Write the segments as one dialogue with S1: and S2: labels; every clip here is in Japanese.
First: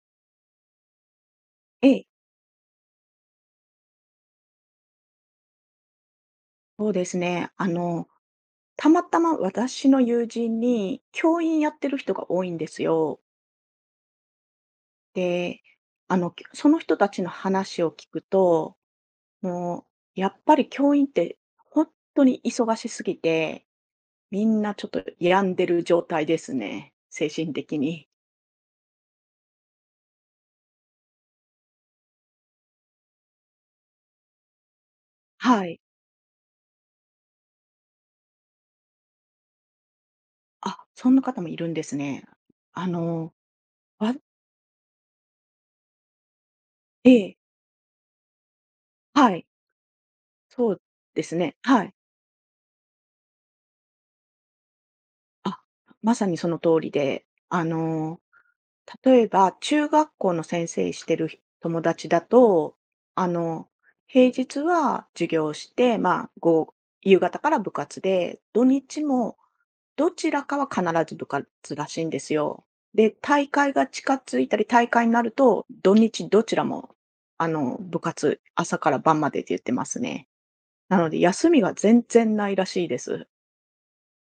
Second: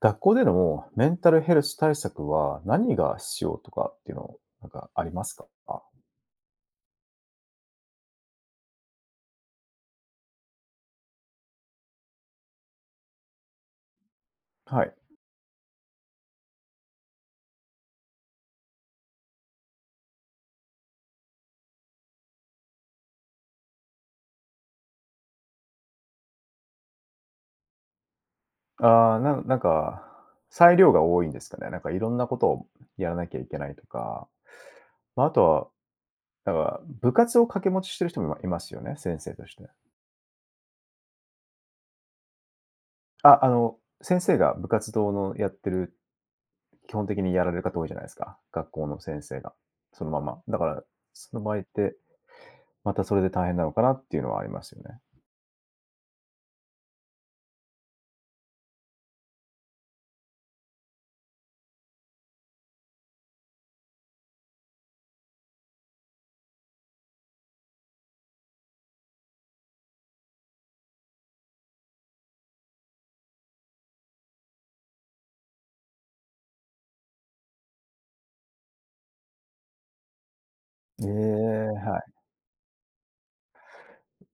S1: 学校でのメンタルヘルス
S2: え
S1: 対
S2: え、
S1: 策は何が必要とかっていうの、なんかありますか？
S2: そうですね。たまたま私の友人に教員やってる人が多いんですよ。
S1: はい。
S2: で、その人たちの話を聞くと、もう、やっぱり教員って本当に忙しすぎて、みんなちょっと病んでる状態ですね。精神的に。
S1: ああ、なんか、裁量が多いんですかね。なんかいろんなことをやらなきゃいけないとか、まあ、あと
S2: は
S1: は、
S2: い。
S1: なんか部活を掛け持ちしてる人もいますよね、先生として。
S2: あ、そんな方もいるんですね。あの、
S1: あの、
S2: わ
S1: 先生が部活動のやってる基本
S2: え
S1: 的に
S2: え、
S1: やられる方多いじゃないですか、学校の先
S2: は
S1: 生
S2: い、
S1: が、そのまま。だか
S2: そう
S1: ら、
S2: で
S1: そ
S2: す
S1: の場
S2: ね。
S1: 合っ
S2: はい。
S1: て、またそれで大変なのかなっていうのはありますよね。
S2: あ、まさにその通りで、例えば、中学校の先生してる友達だと、あの、平日は授業をして、まあ、夕方から部活で、土日もどちらかは必ず部活らしいんですよ。で、大会が近づいたり、大会になると、土日どちらも、部活、朝から晩までって言ってますね。な
S1: え
S2: ので、休み
S1: え、
S2: が
S1: は
S2: 全
S1: い。
S2: 然ないらしいです。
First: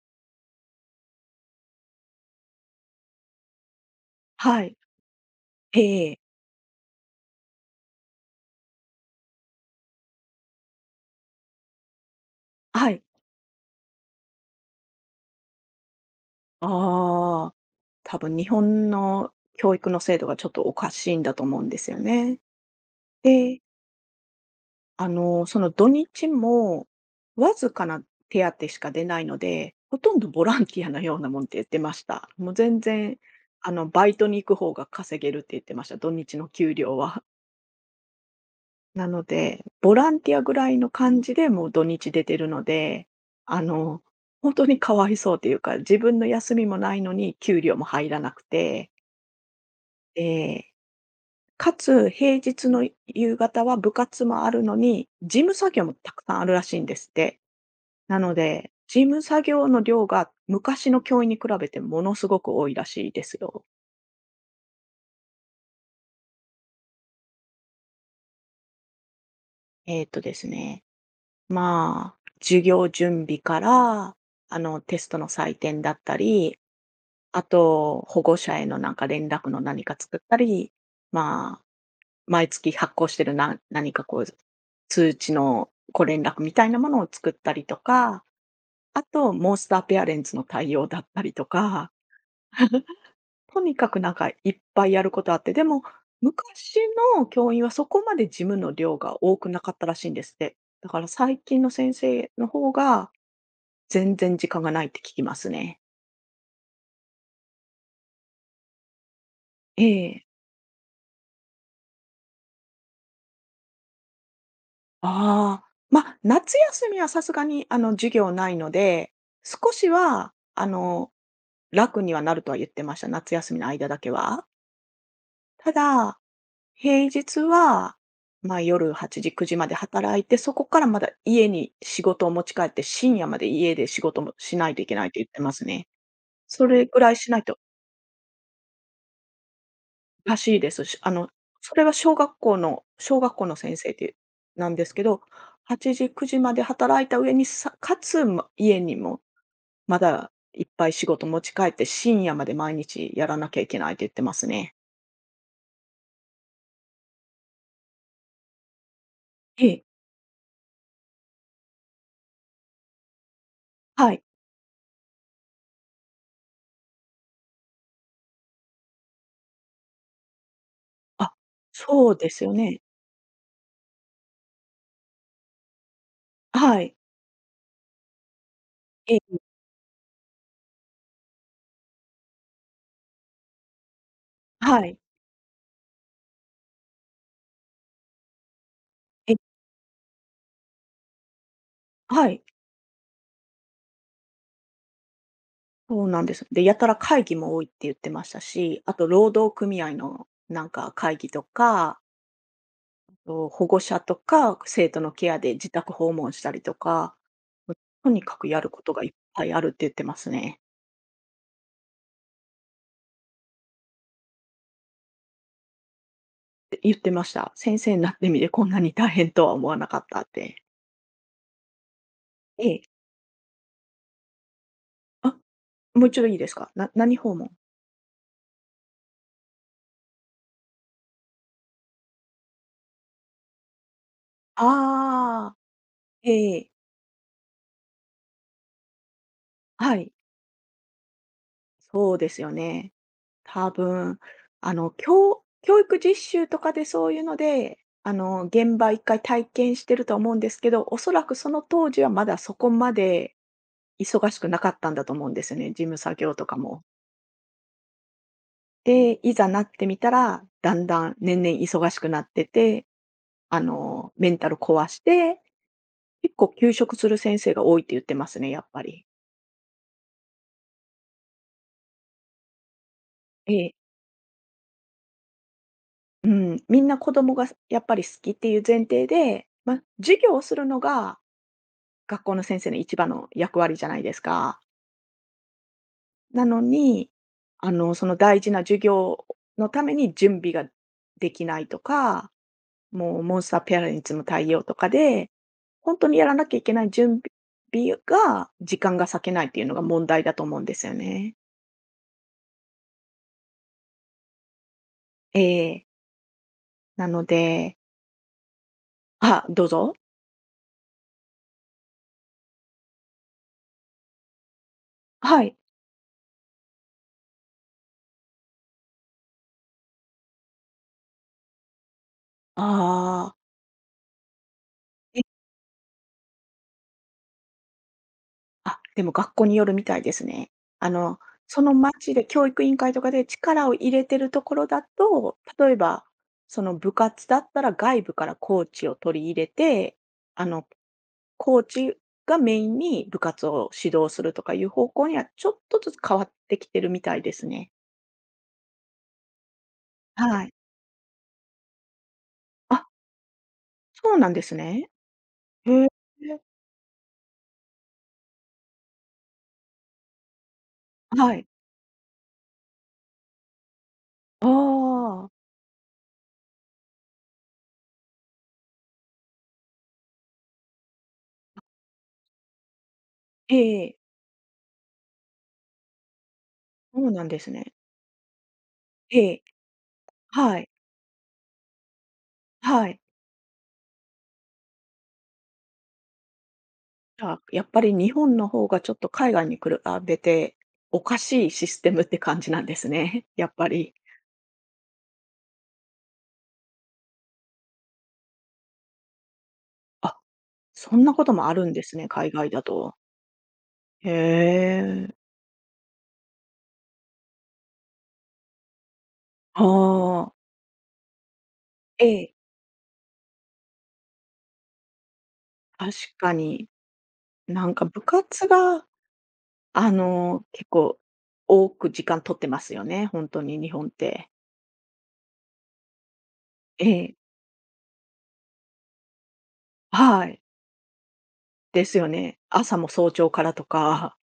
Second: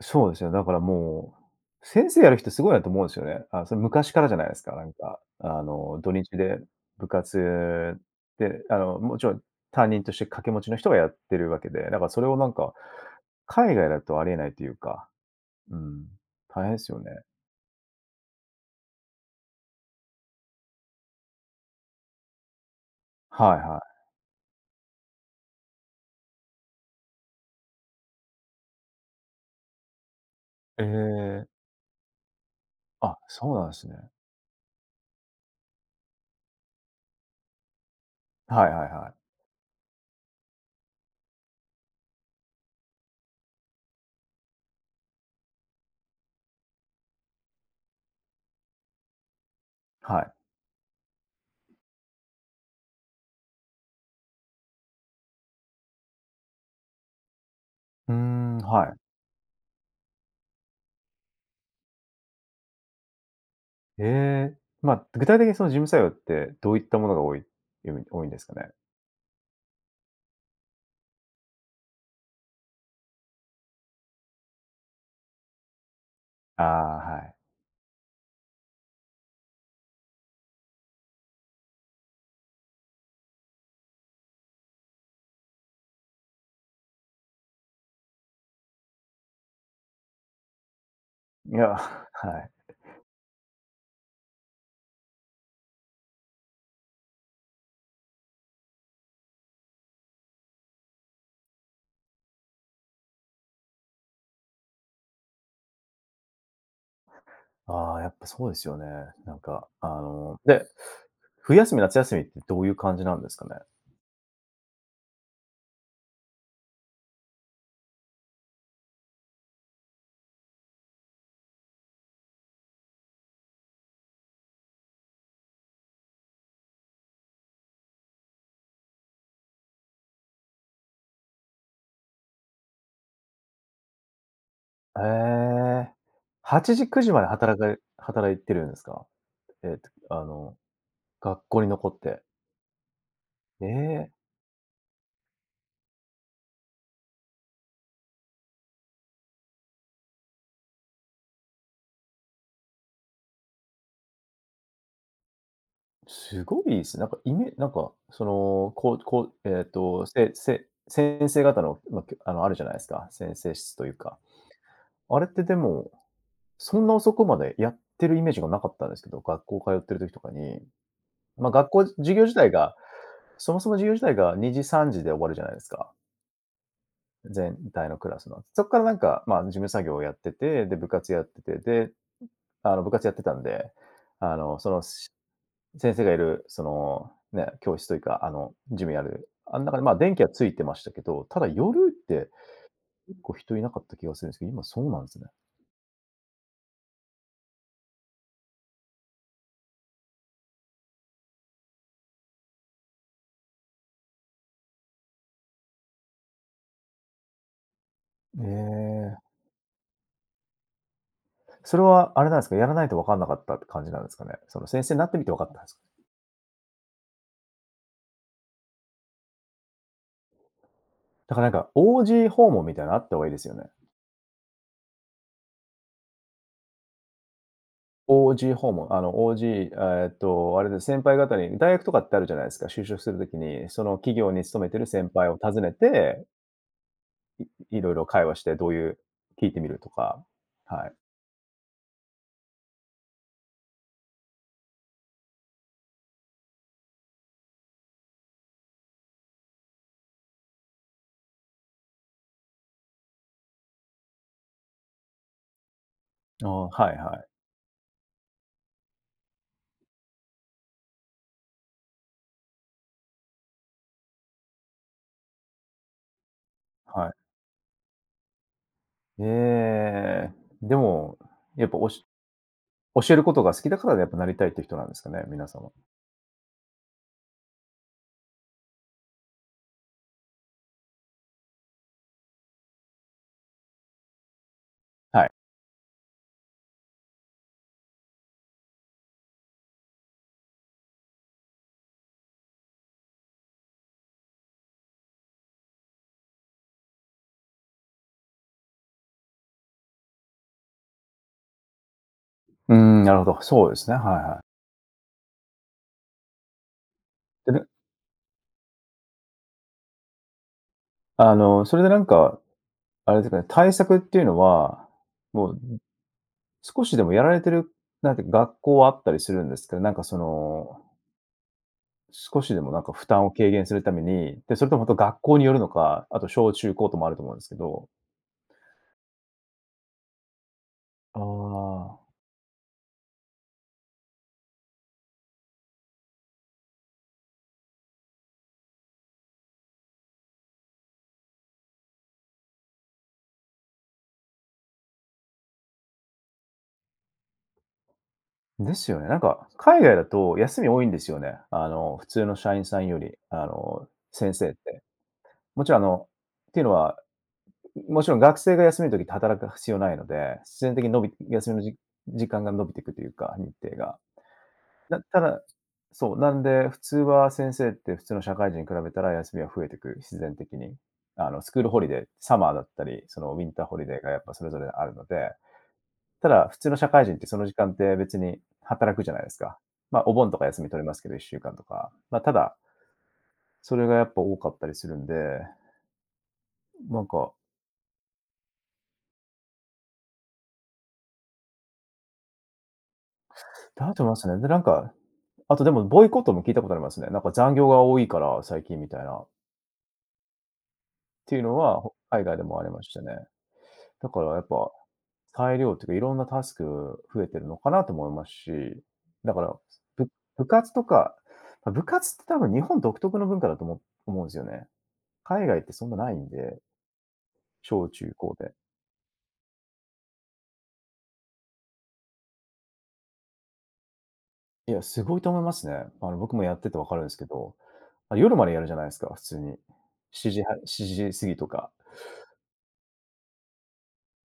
S1: そうですよ。だから、先生やる人すごいなと思うんですよね。あ、それ昔からじゃないです
S2: は
S1: か。
S2: い。
S1: なんか、
S2: え
S1: 土
S2: え。
S1: 日で部活で、もちろん担任として掛け持ちの人がやってるわけで、だからそれをなんか、
S2: はい。
S1: 海外だとありえないというか、うん、大変ですよね。
S2: ああ、多分日本の教育の制度がちょっとおかしいんだと思うんですよね。
S1: はい
S2: で、
S1: はい。
S2: その土日もわずかな手当しか出ないので、ほとんどボラン
S1: え
S2: ティアのようなもん
S1: え、
S2: って言ってました。もう全
S1: あ、
S2: 然、
S1: そうなんですね。
S2: バイトに行く方が稼げるって言ってました、土日の給料は。
S1: はいはい
S2: な
S1: は
S2: の
S1: い。
S2: で、ボランティアぐらいの感じでもう土日出てるので、あの、本当にかわいそうというか、自分の休みもないのに給料も入らなくて、
S1: はい。
S2: ええ。かつ、平日の夕方は部活もあるのに、事務作業もたくさんあるらしいんですって。
S1: うー
S2: なの
S1: ん、
S2: で、
S1: はい。
S2: 事務作業の量が昔の教員に比べてものすごく多いらしいですよ。
S1: ええ、まあ、具体的にその事務作用ってどういったものが多いんですかね？
S2: ですね、まあ、授業準備から、テストの採点だったり、
S1: ああ、はい。
S2: あと、保護者へのなんか連絡の何か作ったり、まあ、毎月発行してるな何かこう、通知のご連絡みたいなものを作ったりとか、あと、モンスターペアレンツの対応だったりと
S1: いや、
S2: か、
S1: はい。
S2: とにかくなんかいっぱいやることあって、でも、昔の教員はそこまで事務の量が多くなかったらしいんですって。だから最近の先生の方が全然時間がないって聞きますね。
S1: ああ、やっぱそうですよね。なんか、
S2: ええ。
S1: 冬休み、夏休みってどういう感じなんですかね？
S2: ああ。まあ、夏休みはさすがに授業ないので、少しは楽にはなるとは言ってました、夏休みの間だけは。ただ平日は、まあ、夜8時、9時まで働いて、そこからまだ家に仕事を持ち帰って、深夜まで家で仕事もしないといけ
S1: え
S2: ないって言ってますね。
S1: え。
S2: そ
S1: 8時、
S2: れぐ
S1: 9
S2: ら
S1: 時
S2: い
S1: まで
S2: しないと
S1: 働か働いてるんですか？ええと、あ
S2: おか
S1: の、
S2: しいですし、
S1: 学校に
S2: それ
S1: 残
S2: は
S1: っ
S2: 小
S1: て。
S2: 学校の小学校の
S1: え
S2: 先生
S1: え、
S2: でなんですけど、8時、9時まで働いた上に、さかつ、ま、家にもまだいっぱい仕事持ち帰って、深夜まで毎日やらなきゃいけないって言ってますね。
S1: すごいですね。なんかイメなんか、その、こうこう、えっ
S2: ええ、
S1: と、せせ先生方の、ま、きょあの、あるじゃないですか、先生室という
S2: は
S1: か。
S2: い。
S1: あれってでも、そんな遅くまでやってるイメージがなかったんですけど、学校通ってる時とかに。
S2: あ、
S1: ま、学校
S2: そ
S1: 授
S2: う
S1: 業
S2: で
S1: 自
S2: す
S1: 体
S2: よ
S1: が
S2: ね。
S1: そもそも授業自体が2時、3時で終わるじゃないですか、
S2: はい。
S1: 全体のクラスの。そっからなん
S2: え
S1: か、
S2: え、
S1: まあ、事務作業をやってて、で、部活やってて、で、あの、部活やってたんで、あの、その、
S2: はい。
S1: し先生がいる、教室というか、あの、ジムやる、
S2: え
S1: あん中で、まあ、電気はついてましたけど、ただ夜っ
S2: は
S1: て
S2: い、
S1: 結構人いなかった気がするんですけど、今そうなんですね。
S2: そうなんです。で、やたら会議も多いって言ってましたし、あと労働組合のなんか会議とか、あと保護者とか生徒のケアで自宅訪問したりとか、も、とにか
S1: え
S2: くやることがいっ
S1: え。
S2: ぱいあるって言ってますね。
S1: それはあれなんですか、やらないと分かんなかったって感じなんですかね？その、先生になってみて分かったんですか？
S2: で言ってました。先生になってみてこんなに大変とは思わなかったって。
S1: だからなんか OG 訪問
S2: え
S1: みた
S2: え。
S1: いなのあった方がいいですよね。
S2: あ、もう一度いいですか？何訪問？
S1: OG 訪問、あの OG、えーっと、あれですね、先輩方に大学とかってあるじゃないですか、就職するときに、その企業に勤めてる先輩を
S2: ああ、
S1: 訪ねて、
S2: ええ、
S1: いろいろ会話して、どういう聞いてみると
S2: はい、
S1: か、はい。
S2: そうですよね。多分、教育実習とかでそういうので、現場一回体験してると思うんですけど、おそらくその当時はまだそこまで忙しくなかったんだと思うんですよね、事務作業と
S1: あ
S2: か
S1: あ、
S2: も。
S1: はいはい、
S2: で、いざなってみたら、だんだん年々忙しくなってて、メンタル壊して、結構休職
S1: は
S2: する
S1: い。
S2: 先生が多いって言ってますね、やっぱり。
S1: ええ、でも、やっぱ教えることが好
S2: え
S1: き
S2: え、
S1: だから、やっぱなりたいって人なんですかね、皆さんは。
S2: うん、みんな子供がやっぱり好きっていう前提で、ま、授業をするのが学校の先生の一番の役割じゃないですか。
S1: はい。
S2: なのに、その大事な授業のために準備ができないとか、もうモンスターペアレンツの対応とかで、本当にやらなきゃいけない準備が、時間が割けないっていうのが問題だと思うんですよね。
S1: うーん、なるほど、そうですね、はいはい。
S2: ええ。なの
S1: でね、
S2: であ、どうぞ。
S1: あの、それでなんか、あれですかね、対策っていうのは、
S2: は
S1: も
S2: い。
S1: う少しでもやられてる、なんて学校はあったりするんですけど、なんかその、少しでもなんか負担を
S2: ああ。
S1: 軽減するために、で、それともほと学校によるのか、あと小中高ともあると思うんですけど。
S2: あ、でも学校によるみたいですね。あの、
S1: あ
S2: その
S1: あ。
S2: 町で教育委員会とかで力を入れてるところだと、例えば、その部活だったら外部からコーチを取り入れて、あの、コーチがメインに部活を指導するとかいう方向にはちょっとずつ変わってきてるみたいですね。
S1: ですよね。なんか、海外だと
S2: はい。
S1: 休み多いんですよね。あの、普通の社員さ
S2: あ、
S1: んより、あの、
S2: そうなん
S1: 先
S2: で
S1: 生っ
S2: す
S1: て。
S2: ね。
S1: もちろん
S2: へ
S1: あ
S2: え。
S1: の、っていうのは、もちろん学生が休みの時って働く必要ないので、必然的に伸び
S2: はい。
S1: 休みのじ時間が伸びていくというか、日程が。
S2: あ
S1: なた
S2: あ。
S1: だそう、なんで、普通は先生って普通の社会人に比べたら休みは増えてく、必然的に。あの、スクールホリデー、サマーだったり、そのウィン
S2: え
S1: ターホリデ
S2: え。
S1: ーがやっぱそれぞれあるので、ただ普通の社
S2: そ
S1: 会
S2: う
S1: 人っ
S2: な
S1: て
S2: ん
S1: そ
S2: で
S1: の
S2: す
S1: 時間
S2: ね。
S1: って別に働くじゃないで
S2: え
S1: す
S2: え。
S1: か。まあ、お盆とか
S2: は
S1: 休
S2: い。
S1: み取れますけど、1週間とか。まあ、ただ、
S2: はい。
S1: それがやっぱ多かったりするんで、なんか、
S2: あ、やっぱり日本の方がちょっと海外に比べて、おかしいシステムって感じなんですね、やっぱ
S1: だ
S2: り。
S1: と思いますね。で、なんか、あとでもボイコットも聞いたことありますね。なんか残業が多いから、最近みたいな。っ
S2: あ、そんなこと
S1: ていう
S2: もあ
S1: の
S2: るん
S1: は、
S2: ですね、
S1: 海
S2: 海
S1: 外で
S2: 外
S1: もあ
S2: だ
S1: りまし
S2: と。
S1: たね。だ
S2: へ
S1: からやっぱ、
S2: え。
S1: 裁量っていうか、いろんなタスク増えてるのかなと思いますし、だから、
S2: あ
S1: ぶ
S2: あ、
S1: 部活とか、ま、部
S2: え
S1: 活って
S2: え、
S1: 多分日本独特の文化だと思うんですよね。海外ってそん
S2: 確
S1: なないん
S2: か
S1: で、
S2: に。なんか
S1: 小
S2: 部
S1: 中高
S2: 活
S1: で。
S2: が、結構多く時間取ってますよね、本当に日本って。
S1: いや、すごいと思いますね。あの、僕もやってて分
S2: え
S1: かるんです
S2: え、
S1: けど、あ、夜までやるじゃないですか、普通に。
S2: は
S1: 7
S2: い。
S1: 時は7時過ぎとか。
S2: ですよね。朝も早朝からとか。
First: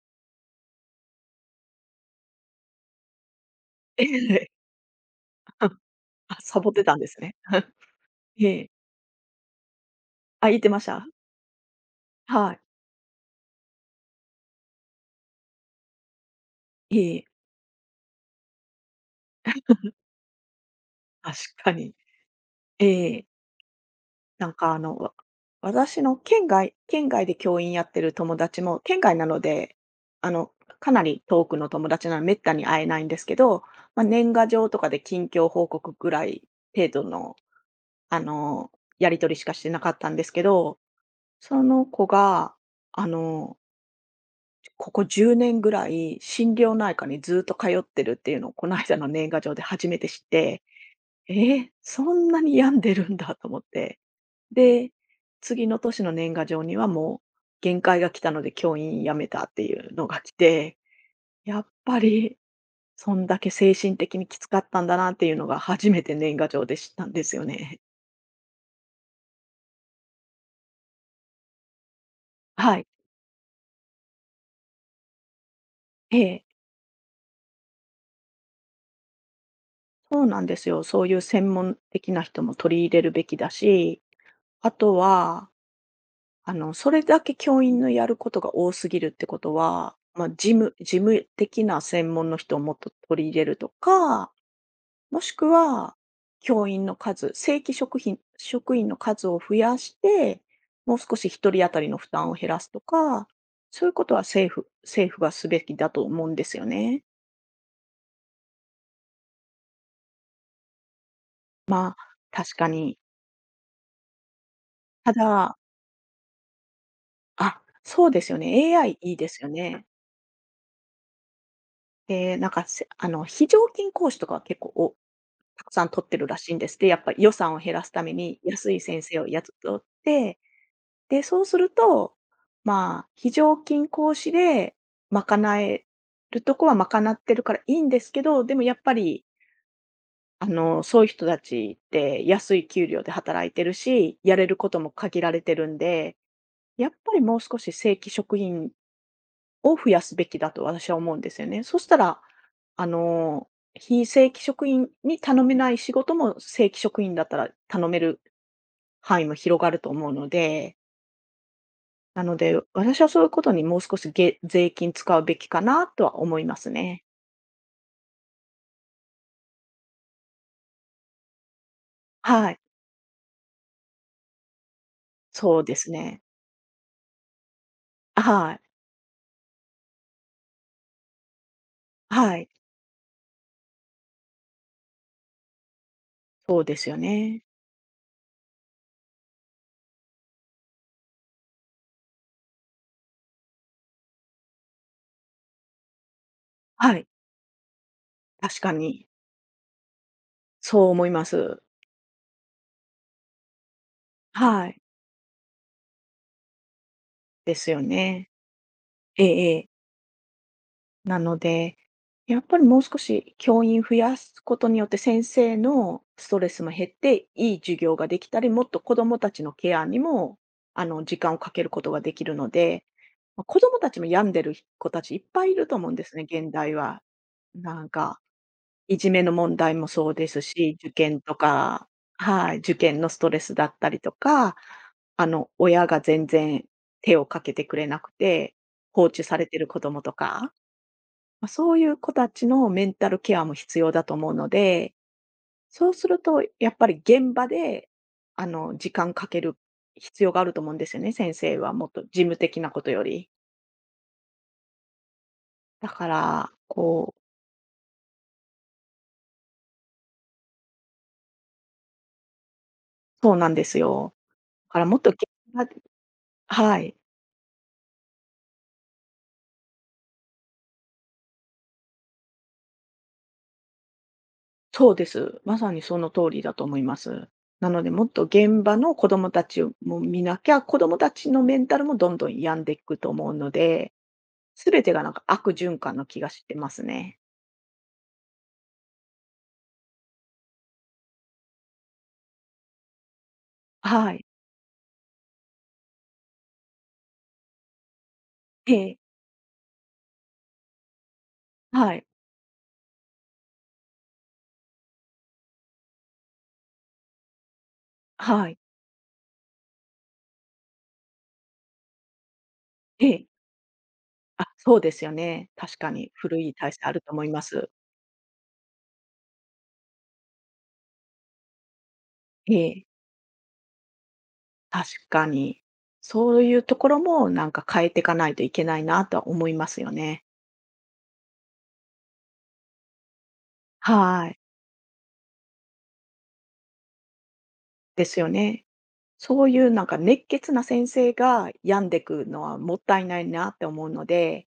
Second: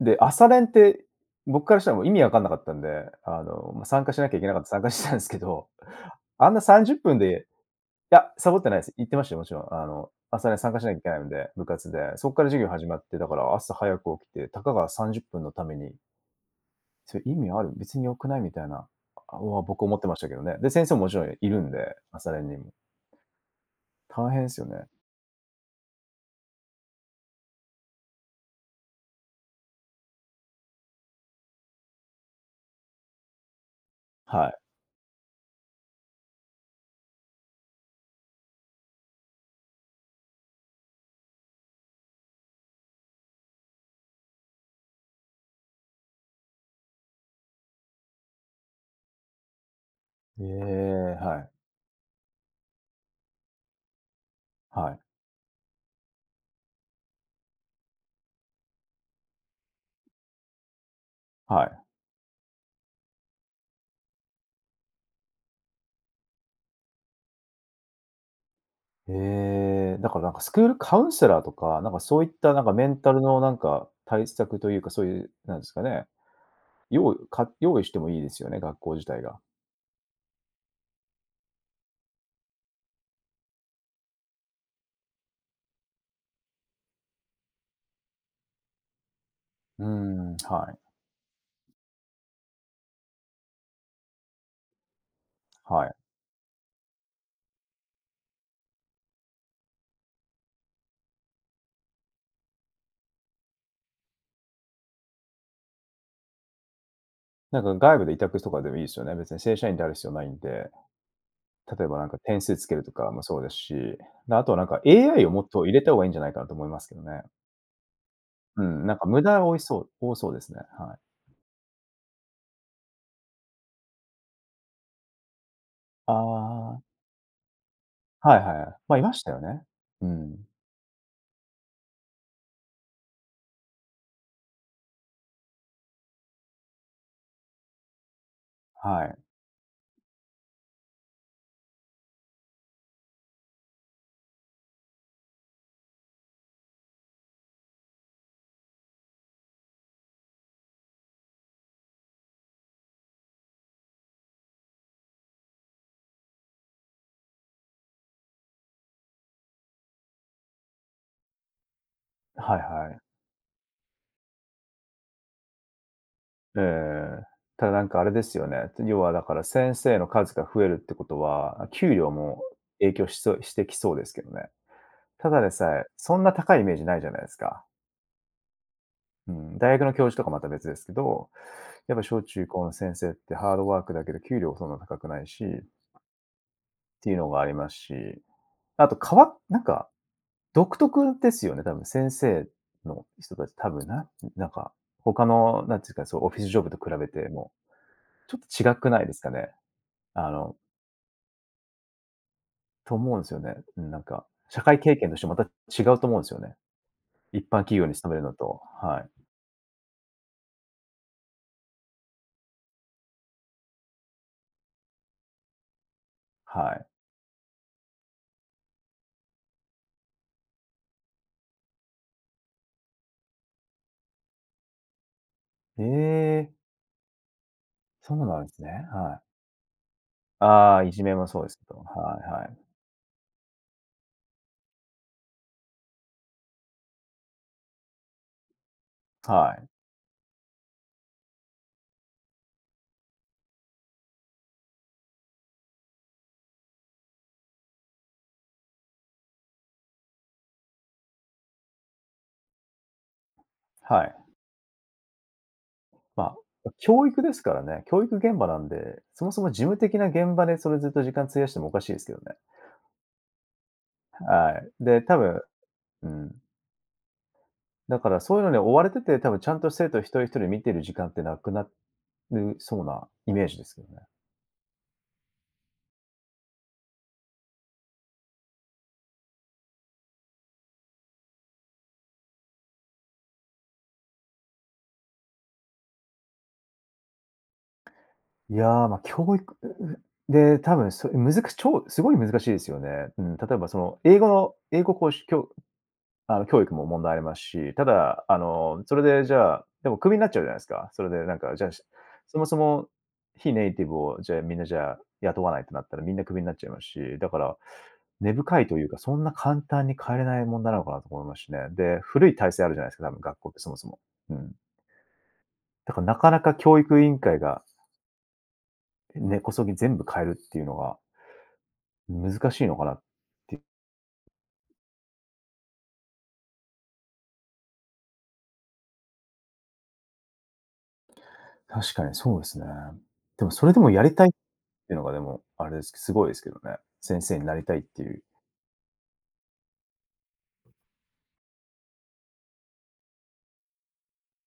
S1: で、朝練って、僕からしたらもう意味わかんなかったんで、あの、ま、参
S2: え
S1: 加しなきゃいけ
S2: え。
S1: なかった参加してたんですけど、
S2: あ、
S1: あんな
S2: サボって
S1: 30
S2: たんで
S1: 分
S2: す
S1: で
S2: ね。
S1: いや、
S2: え
S1: サボって
S2: え。
S1: ないです。行ってましたよ、もちろん。あの、朝
S2: あ、
S1: 練
S2: 言って
S1: 参加
S2: ま
S1: し
S2: し
S1: なきゃい
S2: た？
S1: けないので、部活で。そっから
S2: は
S1: 授
S2: い。
S1: 業始まって、だから朝早く起きて、たかが30分のために、そ
S2: え
S1: れ意
S2: え。
S1: 味ある？別に良くない？みたいな、僕思ってましたけどね。で、先生ももちろん
S2: 確
S1: いるん
S2: かに。
S1: で、朝練にも。
S2: ええ。
S1: 大変で
S2: なん
S1: すよ
S2: か
S1: ね。
S2: 私の県外で教員やってる友達も、県外なので、あの、かなり遠くの友達なのでめったに会えないんですけど、まあ、年賀
S1: はい。
S2: 状とかで近況報告ぐらい程度の、あの、やり取りしかしてなかったんですけど、その子が、あの、ここ10年ぐらい心療内科にずっと通ってるっていうのをこの間の年賀状で初めて知っ
S1: え
S2: て、
S1: え、はい。
S2: ええ、そんなに病んでるんだと思って。で、
S1: はい。
S2: 次の年の年賀状にはもう限界が来たので教員辞めたっていうのが来て、や
S1: は
S2: っ
S1: い。
S2: ぱりそんだけ精神的にきつかったんだなっていうのが初めて年賀状で知ったんですよね。
S1: ええ、だからなんかスクールカウンセラーとか、なんかそういったなんか
S2: は
S1: メ
S2: い。
S1: ンタルのなんか対策というか、そういう、なんですかね、
S2: ええ。
S1: 用意してもいいですよね、学校自体が。
S2: そうなんですよ。そういう専門的な人も取り入れるべきだし、あとは、それだけ教員のやることが多すぎるってこと
S1: うー
S2: は、まあ、
S1: ん、
S2: 事
S1: は
S2: 務
S1: い。
S2: 事務的な専門の人をもっと取り入れるとかもしく
S1: はい。
S2: は、教員の数、正規職員の数を増やして、もう少し一人当たりの負担を減らすとか、そういうことは政府がすべきだと思うんですよね。
S1: なんか外部で委託とかでもいいですよね。別に正社員である必要ないんで、例え
S2: まあ、
S1: ばなんか点数
S2: 確
S1: つ
S2: か
S1: けると
S2: に。
S1: かもそうですし、で、あとはなんか
S2: た
S1: AI をもっ
S2: だ
S1: と入れた方がいいんじゃないかなと思いますけどね。
S2: あ、そうですよ
S1: う
S2: ね。
S1: ん、なん
S2: AI
S1: か
S2: いい
S1: 無
S2: で
S1: 駄
S2: すよ
S1: 多いそ
S2: ね。
S1: う、多そうですね。はい。
S2: で、なんか、せあの、非常勤講師とかは結構たくさん取ってるらしいんです。
S1: ああ、
S2: で、やっぱ予算を減らすため
S1: はい
S2: に
S1: はい
S2: 安
S1: い。
S2: い
S1: ま、い
S2: 先
S1: ま
S2: 生
S1: し
S2: を
S1: たよ
S2: 雇っ
S1: ね。
S2: とっ
S1: う
S2: て
S1: ん。
S2: で、そうすると、まあ、非常勤講師で賄えるとこは賄ってるからいいんですけど、でもやっぱ
S1: はい。
S2: り、そういう人たちって安い給料で働いてるし、やれることも限られてるんで、やっぱりもう少し正規職員を増やすべきだと私は思うんですよね。そしたら、あの、非正規職員に頼めない仕事も正規職員だったら頼める範囲も広がると思うので。なの
S1: はい
S2: で、
S1: はい。
S2: 私はそういうことにもう少し税金使うべきかなとは思いま
S1: え
S2: すね。
S1: え。ただなんかあれですよね、要はだから先生の数が増えるってことは、給料も
S2: はい、
S1: 影響しそうしてきそうですけどね。ただで
S2: そうで
S1: さえ、
S2: す
S1: そ
S2: ね。
S1: んな高いイメージないじゃないですか。
S2: はい、
S1: うん、大学の教授とかまた別ですけど、やっぱ小
S2: は
S1: 中
S2: い、
S1: 高の先生ってハードワークだけど給料そんな高くないしっ
S2: そうですよ
S1: ていうのが
S2: ね。
S1: ありますし、あと変わっなんか独特ですよね、多分先生の人たち、多分ななんか他のなんていうか、そう、オフィスジョブと比
S2: はい、
S1: べても、
S2: 確
S1: ちょ
S2: か
S1: っと違くない
S2: に。
S1: ですかね。あの、
S2: そう思います。
S1: と思うんですよね。うん、なんか、社
S2: は
S1: 会
S2: い、
S1: 経験としてまた違うと思うんですよね。一
S2: で
S1: 般
S2: す
S1: 企
S2: よ
S1: 業に勤める
S2: ね。
S1: のと、はい、
S2: ええええ。なので、やっぱりもう少し教員増やすことによって先生のストレスも
S1: は
S2: 減
S1: い。
S2: って、いい授業ができたり、もっと子どもたちのケアにも、時間をかけることができるので、ま、子どもたちも病んでる子たちいっぱいいると
S1: え
S2: 思うんですね、現
S1: え、
S2: 代は。なん
S1: そ
S2: か、
S1: うなんですね、
S2: いじ
S1: はい。
S2: めの問題もそうです
S1: あ
S2: し、
S1: あ、い
S2: 受
S1: じめ
S2: 験
S1: も
S2: と
S1: そうですけど、
S2: か
S1: はいは
S2: は
S1: い。
S2: い、受験のストレスだったりとか、親が全然手をかけてくれなくて、放置され
S1: は
S2: て
S1: い。
S2: る子どもとか。まあ、そういう子たちのメンタルケアも必要だと思うので、そうするとやっぱり現場で、時間かける必要があると思うんですよね、先生はもっと事務的なことより。
S1: はい。
S2: だか
S1: ま
S2: ら、
S1: あ、教育ですからね、教育現場なんで、そもそも事務的な現場でそれずっと時間費やしてもおかしいですけどね。
S2: そうなんですよ。
S1: は
S2: だか
S1: い。
S2: らもっ
S1: で、
S2: と
S1: 多
S2: 現
S1: 分
S2: 場で
S1: うん。
S2: はい、
S1: だからそういうのに追われてて、多分ちゃんと生徒一人一人見てる時間ってなくなるそうなイメージですけどね。
S2: そうです。まさにその通りだと思います。なのでもっと現場の子供たちをも見なきゃ、子供たちのメンタルもどんどん病んでいくと思うので、全てがなんか悪循環の気がしてますね。
S1: いや、まあ、教育で、多分それむずか超すごい難しいですよね。うん、例えばその
S2: は
S1: 英
S2: い。
S1: 語の英語講師きょあの、教育も問題ありますし、ただ、あ
S2: え
S1: の、そ
S2: え。
S1: れでじゃあ、でもクビになっちゃうじゃないですか。それでなんか、じゃあ、
S2: はい。
S1: そもそも非ネイティブを、じゃあ、みんなじゃあ、雇わないってなったらみんなクビになっちゃいますし、だから、根
S2: はい。
S1: 深いというか、そんな簡単に変えれない問題なのかなと思いますしね。で、古い体制あるじゃないです
S2: え
S1: か、多分
S2: え。
S1: 学校ってそもそも。う
S2: あ、
S1: ん。
S2: そうですよね。確か
S1: だから
S2: に
S1: なかな
S2: 古い
S1: か
S2: 体
S1: 教
S2: 質あ
S1: 育
S2: る
S1: 委
S2: と
S1: 員
S2: 思い
S1: 会
S2: ま
S1: が
S2: す。
S1: 根こそぎ全部変えるっていうのが難
S2: え
S1: しいのか
S2: え、
S1: な。
S2: 確かに。そういうところもなんか変えていかないといけないなとは思いますよね。
S1: 確かにそうですね。でもそれでもやりたい
S2: は
S1: って
S2: い。
S1: いうのがでも、あれですけど、すごいですけどね。先生になりたいって
S2: で
S1: い
S2: す
S1: う。
S2: よね。そういうなんか熱血な先生が病んでくのはもったいないなって思うので、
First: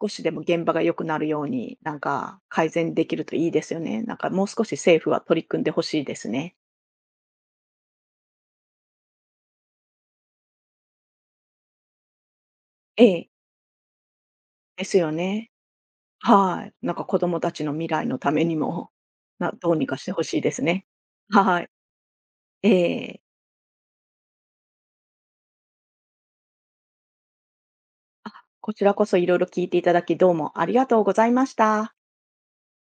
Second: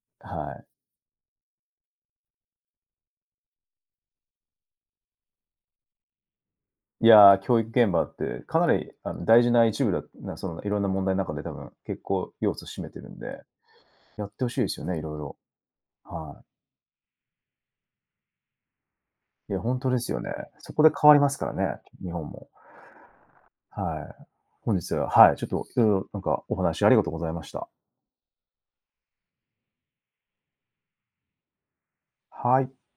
S2: 少しでも
S1: は
S2: 現場が良くなるように、なんか改善できるといいですよね。なんかもう少し政府は取り組んでほしいですね。
S1: い。いやー、教育現場ってかなり、あの、大事な一部だな、その、いろんな問題の中で多分結構要素占めて
S2: え
S1: るん
S2: え、
S1: で、やってほしいです
S2: で
S1: よ
S2: す
S1: ね、い
S2: よ
S1: ろいろ。
S2: ね。
S1: は
S2: はい。なんか子供たちの未来のためにも、
S1: い。いや、
S2: どう
S1: 本
S2: に
S1: 当
S2: か
S1: で
S2: し
S1: す
S2: て
S1: よ
S2: ほ
S1: ね。
S2: しいです
S1: そこ
S2: ね。
S1: で変わりますから
S2: はい。
S1: ね、日本も。
S2: ええ。
S1: はい。本日は、はい、ちょっといろいろなんかお話ありがとうございました。
S2: こちらこそいろいろ聞いていただき、どうもありがとうございました。
S1: はい。